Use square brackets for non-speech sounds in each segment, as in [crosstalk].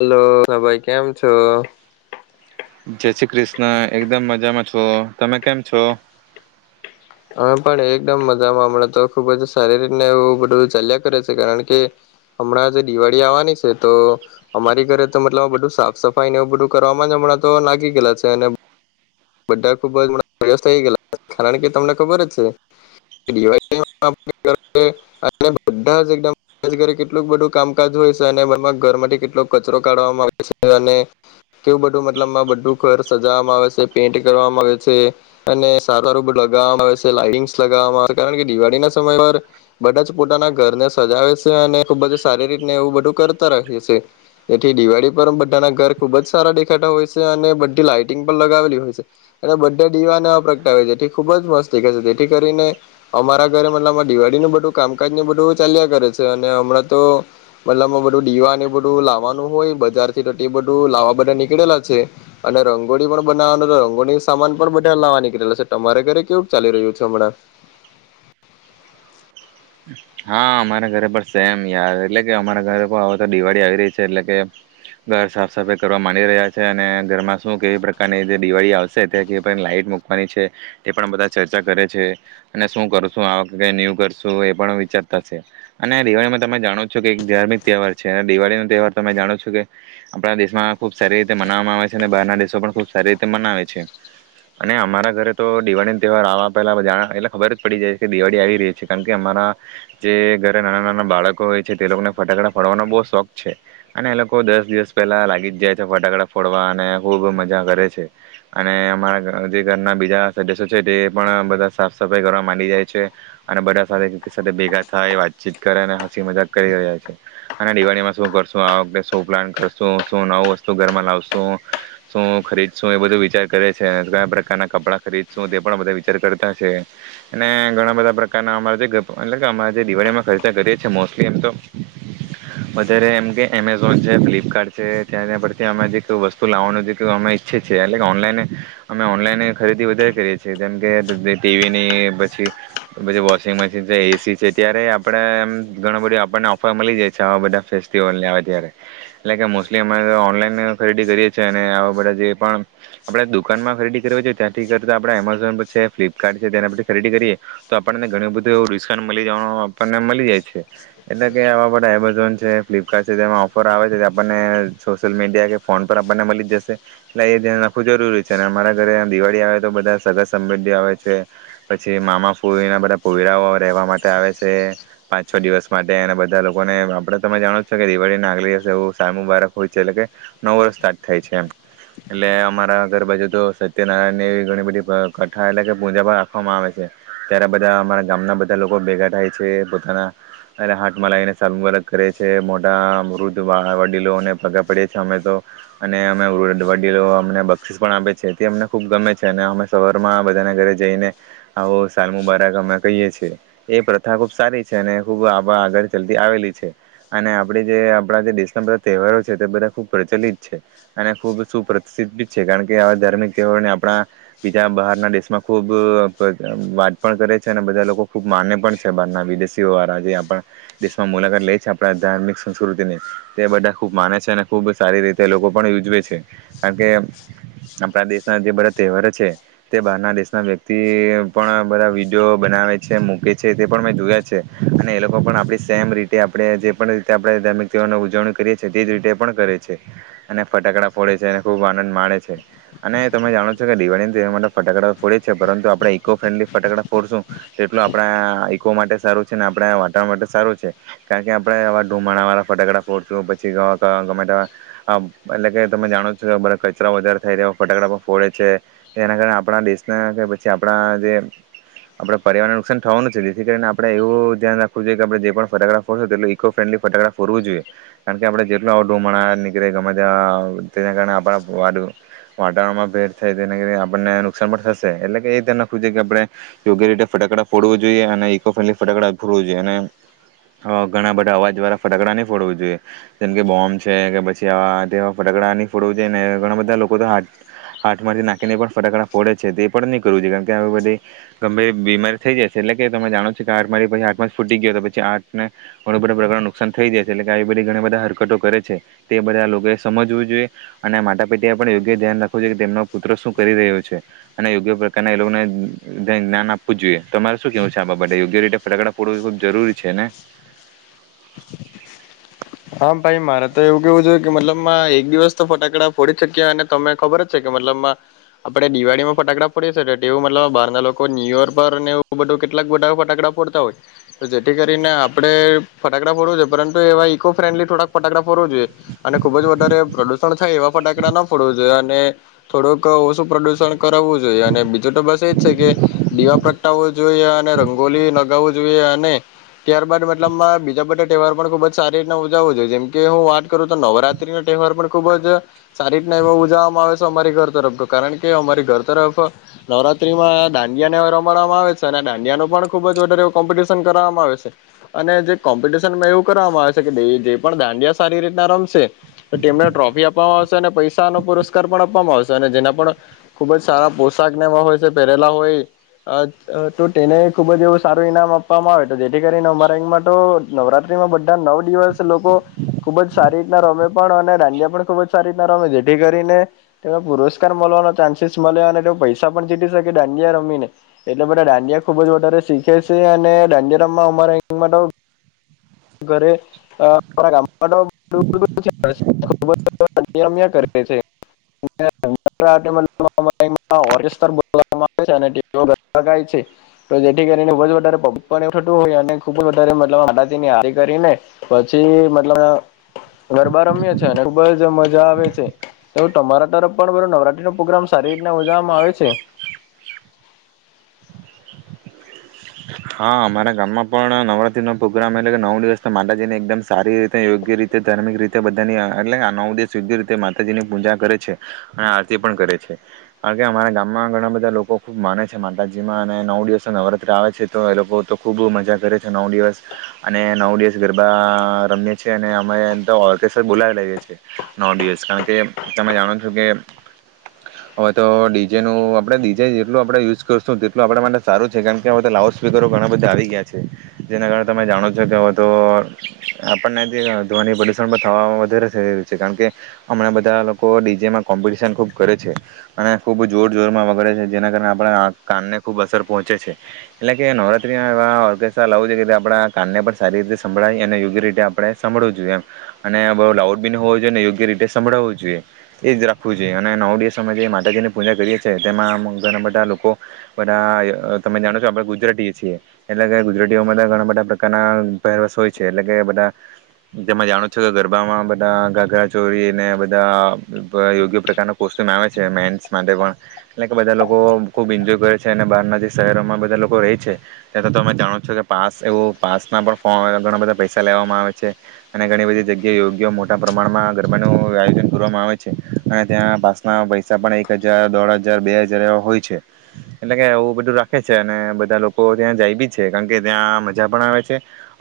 Hello હા ભાઈ કેમ છો? જય શ્રી કૃષ્ણ એકદમ મજામાં છો. તમે કેમ છો? હમે પણ એકદમ મજામાં હમણાં તો ખુબ જ સારીર ને એવું બધું ચાલ્યા કરે છે કારણ કે હમણાં જે દિવાળી આવવાની છે તો અમારી ઘરે તો મતલબ બધું સાફ સફાઈને એવું બધું કરવાવામાં હમણાં તો લાગી ગેલા છે અને બધા ખુબ જ વ્યસ્ત થઈ ગેલા કારણ કે તમને ખબર જ છે બ કેટલુંક [inaudible] બધું કામકાજ હોય છે અને ઘર થી કેટલો કચરો કાઢવામાં આવે છે અને કેવું બધું મતલબમાં બધું ઘર સજાવવામાં આવે છે પેન્ટ કરવામાં આવે છે. અને સારું સારું બી લગાવવામાં આવે છે. લાઇટિંગસ લગાવવામાં આવે છે કારણ કે દિવાળી ના સમય પર બધા જ પોતાના ઘરને સજાવે છે અને ખુબ જ સારી રીતને એવું બધું કરતા ર છે એથી દિવાળી પર બધાના ઘર ખુબ જ સારા દેખાતા હોય છે અને બધી લાાઈટિંગ પણ લગાવેલી હોય છે. અને બધા દીવાને પ્રગટાવે જેથી ખુબ જ મસ્તીખે છે જેથી કરીને અમારા ઘરે મતલબમાં દિવાળી નું બધું કામકાજ ને બધું ચાલ્યા કરે છે અને હમણાં તો મતલબમાં બધું દીવાને બધું લાવાનું હોય બજાર થી તો બધું લાવા બધા નીકળેલા છે અને રંગોળી પણ બનાવવાનું નું પણ સામાન પણ બધા લાવા નીકળેલા છે. તમારે ઘરે કેવું ચાલી રહ્યું છે હમણાં? હા અમારા ઘરે પણ સેમ યાર એટલે કે અમારા ઘરે કોઈ આવે તો દિવાળી આવી રહી છે એટલે કે ઘર સાફ સફાઈ કરવા માંડી રહ્યા છે અને ઘરમાં શું કેવી પ્રકારની દિવાળી આવશે તે તે લાાઈટ મૂકવાની છે તે પણ બધા ચર્ચા કરે છે અને શું કરશું આ વખતે ન્યુ કરશું એ પણ ચડતા છે. અને દિવાળીમાં તમે જાણો છો કે એક ધાર્મિક તહેવાર છે અને દિવાળીનો તહેવાર તમે જાણો છો કે આપણા દેશમાં ખૂબ સારી રીતે મનાવવામાં આવે છે અને બહારના દેશો પણ ખૂબ સારી રીતે મનાવે છે. અને અમારા ઘરે તો દિવાળીનો તહેવાર આવવા પહેલાં જા એટલે ખબર જ પડી જાય છે કે દિવાળી આવી રહી છે કારણ કે અમારા જે ઘરે નાના નાના બાળકો હોય છે તે લોકોને ફટાકડા ફોડવાનો બહુ શોખ છે. અને એ લોકો દસ દિવસ પહેલા લાગી જ જાય છે ફટાકડા ફોડવા અને ખુબ મજા કરે છે. અને અમારા જે ઘરના બીજા સદસ્યો છે તે પણ બધા સાફ સફાઈ કરવા માંડી જાય છે અને બધા સાથે સથે ભેગા થાય વાતચીત કરે અને હસી મજાક કરી રહ્યા છે અને દિવાળીમાં શું કરશું આ વખતે શો પ્લાન કરશું શું નવું વસ્તુ ઘરમાં લાવશું શું ખરીદશું એ બધું વિચાર કરે છે કયા પ્રકારના કપડાં ખરીદશું તે પણ બધા વિચાર કરતા છે અને ઘણા બધા પ્રકારના અમારા જે એટલે કે અ જે દિવાળીમાં ખર્ચા કરીએ છીએ મોસ્ટલી એમ તો વધારે એમ કે એમેઝોન છે, ફ્લિપકાર્ટ છે, ત્યાંના પરથી અ જે વસ્તુ લાવવાનું જે અમે ઈચ્છી એટ ઓનલાઈ અમે ઓનલાઈન ખરીદી વધારે કરીએ છીએ જેમ કે ટીવીની પછી વોશિંગ મશી જી જે એસી છે ત્યારે આપણેે એમ ઘણ બધું આપણને ઓફર મળી જાય છે આવા બધા ફેસ્ટિવલ ને આવે ત્યારે એટલે કે મોસ્ટલી અમે ઓનલાઈન ખરીદી કરીએ છીએ અને આવા બધા જે પણ આપણે દુકાન માં ખરીદી કર છે ત્યાંથી કરતા આપડણે એમેઝોન પર છે ફ્લિપકાર્ટ છે તેના પરથી ખરીદી કરીએ તો આપણને ઘણી બ તો એવું ડિસ્કાઉન્ટ મળી જવાનું આપણને મળી જાય છે. એટલે કે આવા બધા એમેઝોન છે ફ્લિપકાર્ટ છે તેમાં ઓફર આવે છે આપણને સોશિયલ મીડિયા કે ફોન પર આપણને મળી જશે એટલે એ ધ્યાન નાખવું જરૂરી છે અને અમારા ઘરે દિવાળી આવે તો બધા સઘા સંબંધી આવે છે પછી મામા, ફોઈના બધા પીવેરાઓ રહેવા માટે આવે છે. પાંચ છ દિવસ માટે અને બધા લોકોને આપડે તમે જાણો છો કે દિવાળીને આગલે દિવસ એવું સાલમુબારક હોય છે એટલે કે નવ વર્ષ સ્ટાર્ટ થાય છે એમ. એટલે અમારા આગર બાજુ તો સત્યનારાયણ ની એવી ઘણી બધી કથા એટલે કે પૂજા પણ રાખવામાં આવે છે ત્યારે આ બ ધા અમારા ગામના બધા લોકો ભેગા થાય છે પોતાના હાથમાં લાવને સાલમુબારક કરે છે મોટા વૃદ્ધ વડીલોને પગા પડેએ છે અમે તો અને અમે વૃદ વડીલો અમને બક્ષીસ પણ આપે છે તે અમને ખુબ ગમે છે અને અમે સવારમાં બધાના ઘરે જઈને આવો સાલ મુબા રક અમે કહીએ છીએ. એ પ્રથા ખુબ સારી છે અને ખૂબ આ આગળ ચાલતી આવેલી છે અને આપડી જે આપણા જે દેશના બધા તહેવારો છે તે બધા ખુબ પ્રચલિત છે અને ખૂબ સુપ્રસિદ્ધ છે કારણ કે આવા ધાર્મિક તહેવારોને આપણા બીજા બહારના દેશમાં ખૂબ અહ વાત પણ કરે છે અને બધા લોકો ખૂબ માને પણ છે બહારના વિદેશીઓ વાળા જે આપણા દેશમાં મુલાકાત લે છે આપણા ધાર્મિક સંસ્કૃતિની તે બધા ખૂબ માને છે અને ખૂબ સારી રીતે લોકો પણ ઉજવે છે કારણ કે આપણા દેશના જે બધા તહેવારો છે તે બહારના દેશના વ્યક્તિ પણ બધા વિડીયો બનાવે છે મૂકે છે તે પણ મેં જોયા છે અને એ લોકો પણ આપણી સેમ રીતે આપણે જે પણ રીતે આપડે ધાર્મિક તહેવાર ઓની ઉજવણી કરીએ છીએ તેજ રીતે પણ કરે છે અને ફટાકડા ફોડે છે અને ખૂબ આનંદ માડે છે અને તમે જાણો છો કે દિવાળીને તે માટે ફટાકડા ફોડે છે પરંતુ આપણે ઈકો ફ્રેન્ડલી ફટાકડા ફોડશું તો એટલું આપણા ઈકો માટે સારું છે ને આપણા વાટવરણ માટે સારું છે કારણ કે આપણે આવા ધુમાડાવાળા ફટાકડા ફોડશું પછી ગમે એટલે કે તમે જાણો છો કે બરા કચરા વધારે થાયવા ફટાકડા પણ ફોડે છે. એના કારણે આપણા દેશને કે પછી આપણા જે આપડે પર્યાવારણને નુકસાન થવાનું છે જેથી કરીને આપડે એવું ધ્યાન રાખવું જોઈએ કે આપડે જે પણ ફટાકડા ફોરશો તેટલું ઇકો ફ્રેન્ડલી ફટાકડા ફોરવું જોઈએ. કારણ કે આપડણે જેટલું અઢોમણા નીકળે ગમે ત્યાં તેના કારણે આપણા વાદ-વાતાવરણમાં ભેટ થાય તેના આપણને નુકસાન પણ થશે એટલે કે એ ધ્યાન રાખવું જોઈએ કે આપડે યોગ્ય રીતે ફટાકડા ફોડવું જોઈએ અને ઇકો ફ્રેન્ડલી ફટાકડા ફોડવું જોઈએ અને અહ ઘણા બધા અવાજ દ્વારા ફટકડા નઈ ફોડવું જોઈએ. જેમ કે બોમ્બ છે કે પછીવા ફટકડા ન ફોડવું જોઈએ ઘણા બધા લોકો તો હાથમાંથી નાખીને પણ ફટાડા ફોડે છે તે પણ નહી કરવું જોઈએ કારણ કે આવી બધી ગંભીર બીમારી થઈ જાય છે એટલે કે તમે જાણો છો કે આ મારી પછી આામાં ફૂટી ગયો તો પછી આને ઘણું બધા પ્રકાર નુકસાન થઈ જાય છે એટલે કે આ બધી ઘણી બધા હરકતો કરે છે તે બધા લોકોએ સમજવું જોઈએ અને માતા પિતા એ પણ યોગ્ય ધ્યાન રાખવું જોઈએ કે તેમનો પુત્ર શું કરી રહ્યો છે અને યોગ્ય પ્રકારના એ લોકોને દેન જ્ઞાન આપવું જોઈએ. તમારે શું કેવું છે આ બાબતે યોગ્ય રીતે ફટકડા ફોડવું ખૂબ જરૂરી છે ને? હા ભાઈ મારે તો એવું કેવું છે કે મતલબમાં એક દિવસ તો ફટાકડા ફોડી શકીએ અને તમે ખબર જ છે કે મતલબમાં આપડે દિવાળીમાં ફટાકડા ફોડીએ છ એવું મતલબ બહાર લોકો ન્યુ ર પર એવું બધું કેટલાક બટા ફટાકડા ફોડતા હોય તો જેથી કરીને આપડણે ફટાકડા ફોડવું છે પરંતુ એવા ઇકો ફ્રેન્ડલી થોડાક ફટાકડા ફરડવું જોઈએ અને ખુબ જ વધારે પ્રદુષણ થાય એવા ફટાડા ના ફોડવું જોઈએ અને થોડુંક ઓછું પ્રદુષણ કરાવવું જોઈએ અને બીજું તો બસ એજ છે કે દીવા પ્રગટાવો જોઈએ અને રંગોલી નગાવું જોઈએ અને ત્યારબાદ મતલબમાં બીજા બધા તહેવાર પણ ખુબ જ સારી રીત ઉજવ જોઈએ જેમકે હું વાત કરું તો નવરાત્રી નો તહેવાર પણ ખુબ જ સારી રીતના એ ઉજવવામાં આવે છે અમારી ઘર તરફ તો કારણ કે અમારી ઘર તરફ નવરાત્રીમાં દાંડિયાને રમાડવામાં આવે છે અને દાંડિયા ન પણ ખુબ જ વધારે કોમ્પિટિશન કરવામાં આવે છે અને જે કોમ્પિટિશનમાં એવું કરવામાંજ [inaudible] જે દાંડિયા સારી રીતના રમશે તો તેમને ટ્રોફી આપવામાં આવશે અને પૈસાનો પુરસ્કાર પણ આપવામાં આવશે અને જેના પણ ખુબ જ સારા પોશાકનેવા હોય પહેરેલા હોય અહ અહ તો ટેને ખુબ જ એવું સારું ઈનામ આપવામાં આવે તો જેથી કરીને અમારામાં રેનમાંતો નવરાત્રીમાં બધા નવ દિવસ લોકો ખુબ જ સારી રીતના રમે પણ અને દાંડિયા પણ ખુબ જ સારી રીતના રમે જેથી કરીને તેને પુરસ્કાર મળવાનો ચાન્સીસ મલે અને તે પૈસા પણ જીતી શકે દાંડિયા રમીને એટલે બધા દાંડિયા ખુબ જ વધારે શીખે છે અને દાંડિયા રમવા હમારા [inaudible] માં તો [inaudible] તો જેથી વધ વધારે પબ્લિક પણ થતું હોઈ ને ખૂબ વધારે મતલબ જેમ એ આરી કરીને પછી મતલબ અહ ગરબા રમીએ છે અને ખુબ જ મજા આવે છે એવ તમારા તરફ પણ બ નવરાત નો પ્રોગ્રામ સારી રીતના મજામાં આવે છે? હા અમારા ગામમાં પણ નવરાત્રી નો પ્રોગ્રામ એટલે કે નવ દિવસ તો માતાજીને એકદમ સારી રીતે યોગ્ય રીતે ધાર્મિક રીતે બધાની એટલે કે આ નવ દિવસ યોગ્ય રીતે માતાજીની પૂજા કરે છે, અને આરતી પણ કરે છે. કારણ કે અમારા ગામમાં ઘણા બધા લોકો ખૂબ માને છે માતાજીમાં અને નવ દિવસ તો નવરાતત્રી આવે છે તો એ લોકો તો ખૂબ મજા કરે છે નવ દિવસ અને નવ દિવસ ગરબા રમીએ છ છીએ અને અમે એ તો ઓર્કેસ્ટર બોલાવી લઈએ છીએ નવ દિવસ કારણ કે તમે જાણો છો કે હવે તો ડીજેનું આપણે ડીજે જેટલું આપણે યુઝ કરશું તેટલું આપણા માટે સારું છે કારણ કે હવે તો લઉ સ્પીકરો ઘણા બધા આવી ગયા છે. જેના કારણે તમે જાણો છો કે તો આપણને ધ- ધ્વનિ પ્રદુષણ પણ થ વધારે થઈ રહ્યું છે કારણ કે હમણાં બધા લોકો ડીજેમાં કોમ્પિટિશન ખૂબ કરે છે. અને ખૂબ જોર જોરમાં વગડે છે જેના કારણે આપણે આંખ, કાનને ખૂબ અસર પહોંચે છે. એટલે કે નવરાત્ર્રીના એવા ઓર્કેસ્ટ્રા લાવું જોઈએ કે તે આપણા કાનને પણ સારી રીતે સંભળાયી અને યોગ્ય રીતે આપણે સાભળવું જોઈએ એમ અને બહ લાઉડ બી હોવો જોઈએ ને યોગ્ય રીતે સંભળાવવું જોઈએ એ જ રાખવું જોઈએ અને નવ દિવસમાં જે માતાજીની પૂજા કરીએ છીએ તેમાં ઘણા બધા લોકો બધા તમે જાણો જો આપડા ગુજરાતી છીએ એટલે કે ગુજરાતીઓમાં ઘણા બધા પ્રકારના પરવા હોય છે એટલે કે બધા જેમાં જાણો છો કે ગરબામાં બધા ઘાઘરા ચોરીને બધા યોગ્ય પ્રકારના કોસ્તુમ આવે છે મેન્સ માટે પણ એટલે કે બધા લોકો ખુબ એન્જોય કરે છે અને બહારના જે શહેરોમાં એ લોકો રહે છે ત્યાં અમે જાણો છો કે પાસ એવો પાસ ના પણ ફોર્મ ઘણા બધા પૈસા લેવામાં આવે છે અને ઘણી બધી જગ્યાએ યોગ્ય મોટા પ્રમાણમાં ગરબાનું આયોજન કરવામાં આવે છે. અને ત્યાં પાસ ના પૈસા પણ એક હજાર, દોઢ હજાર, બે હજાર એવા હોય છે. એટલે કે આવવું બધું રાખે છે અને બધા લોકો ત્યાં જાય બી છે કારણ કે ત્યાં મજા પણ આવે છે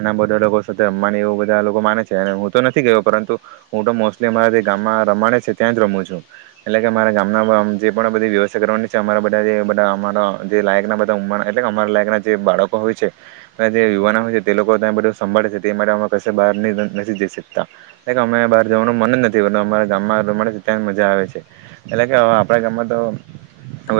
અને આ બધા લોકો સાથે રમવાની એવું બધા લોકો માને છે અને હું તો નથી ગયો પરંતુ હું તો મોસ્ટલી અમારા જે ગામમાં રમાવાડ છે ત્યાં જ રમું છું એટલે કે અરા ગામના જે પણ બધી વ્યવસ્થા કરવાની છે અમારા બધા બધા અમારા જે લાયકના બ ટ અમારા લાયક ના જે બાળકો હોય છે જે યુવાના હોય છે તે લોકો ત્યાં બધ સંભાળે છે તે માટે અમે ક બહાર નથી જ શતા એલે અમે બહાર જવાનું મન જ નથી પર અરા ગામમાં ર ત્યાં મજા આવે છે એટલે કે આપણા ગામમાં તો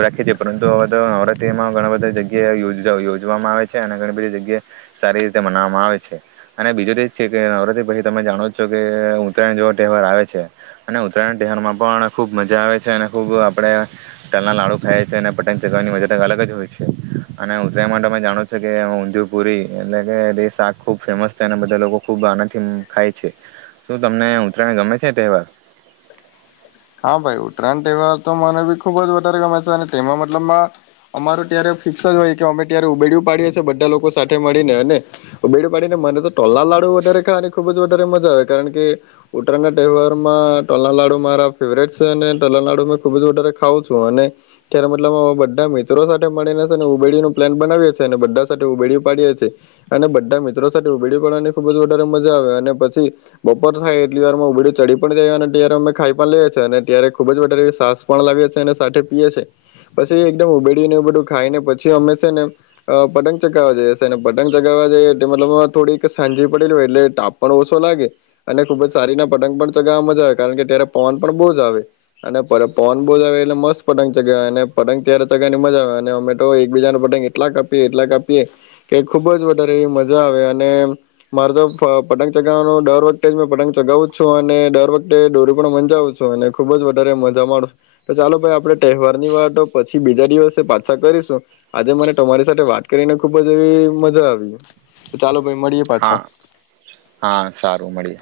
રાખીએ છએ પરંતુ હવે તો નવરાત્રીમાં ઘણા બધા ધની જગ્યાએ યો યોજવામાં આવે છે અને ઘણી બધી જગ્યાએ સારી રીતે મનાવવામાં આવે છે અને બીજું તો જ છે કે નવરાત્રી પછી તમે જાણો જ છો કે ઉત્તરાયણ જેવા તહેવાર આવે છે અને ઉત્તરાયણ તહેવારમાં પણ ખૂબ મજા આવે છે અને ખુબ આપડે તલના લાડુ ખાયએ છે અને પતંગ ચગાવવાની મજા અલગ જ હોય છે અને ઉત્તરાયણ માટેમે જાણો છો કે ઉંધુપુરી એટલે કે શાક ખુબ ફેમસ છે અને બધા લોકો ખુબ આનાથી ખાય છે શું તમને ઉતરાયને ગમે છે તહેવાર હા ભાઈ ઉત્તરાયણ તહેવાર તો મને બી ખુબ જ વધારે ગમે છે અને તેમાં મતલબમાં અમારું ત્યારે ફિક્સ જ હોય કે અમે ત્યારે ઉબેડું પાડીએ છેએ બધા લોકો સાથે મળીને અને ઉબેડ્યું પાડીને મને તો તલના લાડુ વધારે ખાય અને ખૂબ જ વધારે મજા આવે કારણ કે ઉત્તરાયણના તહેવારમાં તલના લાડુ મારા ફેવરેટ છે અને તલનાડુ મે ખુબ જ વધારે ખાવઉં છું અને ત્યારે મતલબ બધા મિત્રો સાથે મળીને ઉબેડીું પ્લાન બનાવીએ છીએ અને બધા સાથે ઉબેડી પાડીએ છીએ અને બધા મિત્રો સાથે ઉબેડી પાડવાની ખુબ જ વધારે મજા આવે અને પછી બપોર થાય એટલી વારમાં ઉબેડી ચડી પણ જાય અને ત્યારે અમે ખાઈ પણ લઈએ છીએ ત્યારે ખુબ જ વધારે છાસ પણ લાવે છે અને સાથે પીએ છ છે પછી એકદમ ઉબેડીને ઉબેડ્યું ખાઈને પછી હમે છે ને પતંગ ચગાવવા જઈએી છે અને પતંગ ચગાવવા જઈએ મતલબ થોડીક સાંજી પડેલી હોય એટલે તાપ પણ ઓછો લાગે અને ખુબ જ સારી ના પતંગ પણ ચગાવવા મજા આવે કારણ કે ત્યારે પવન બ આવે અને પન બહુજ આવે એટલે મસ્ત પતંગ ચગાવે અને પતંગ ત્યારે ચગાવીની મજા આવે અને અમે તો એકબીજા ન પતંગ એટલા કાપીએ એટલા કાપીએ કે ખુબ જ વધારેવી મજા આવે અને મારે તો પતંગ ચગાવવાનું દર વખતે જ મે પતંગ ચગાવું છું અને દર વખતે દોરિ પણ મજાુંું અને ખુબ જ વધારે મજા માશ તો ચાલો ભાઈ આપડણે તહેવાર ની વાત પછી બીજા દિવસે પાછા કરીશું આજે મને તમારી સાથે વાત કરીને ખુબ જ એવી મજા આવી ચાલો ભાઈ મળીએ પાછા હા હા સારું મળીએ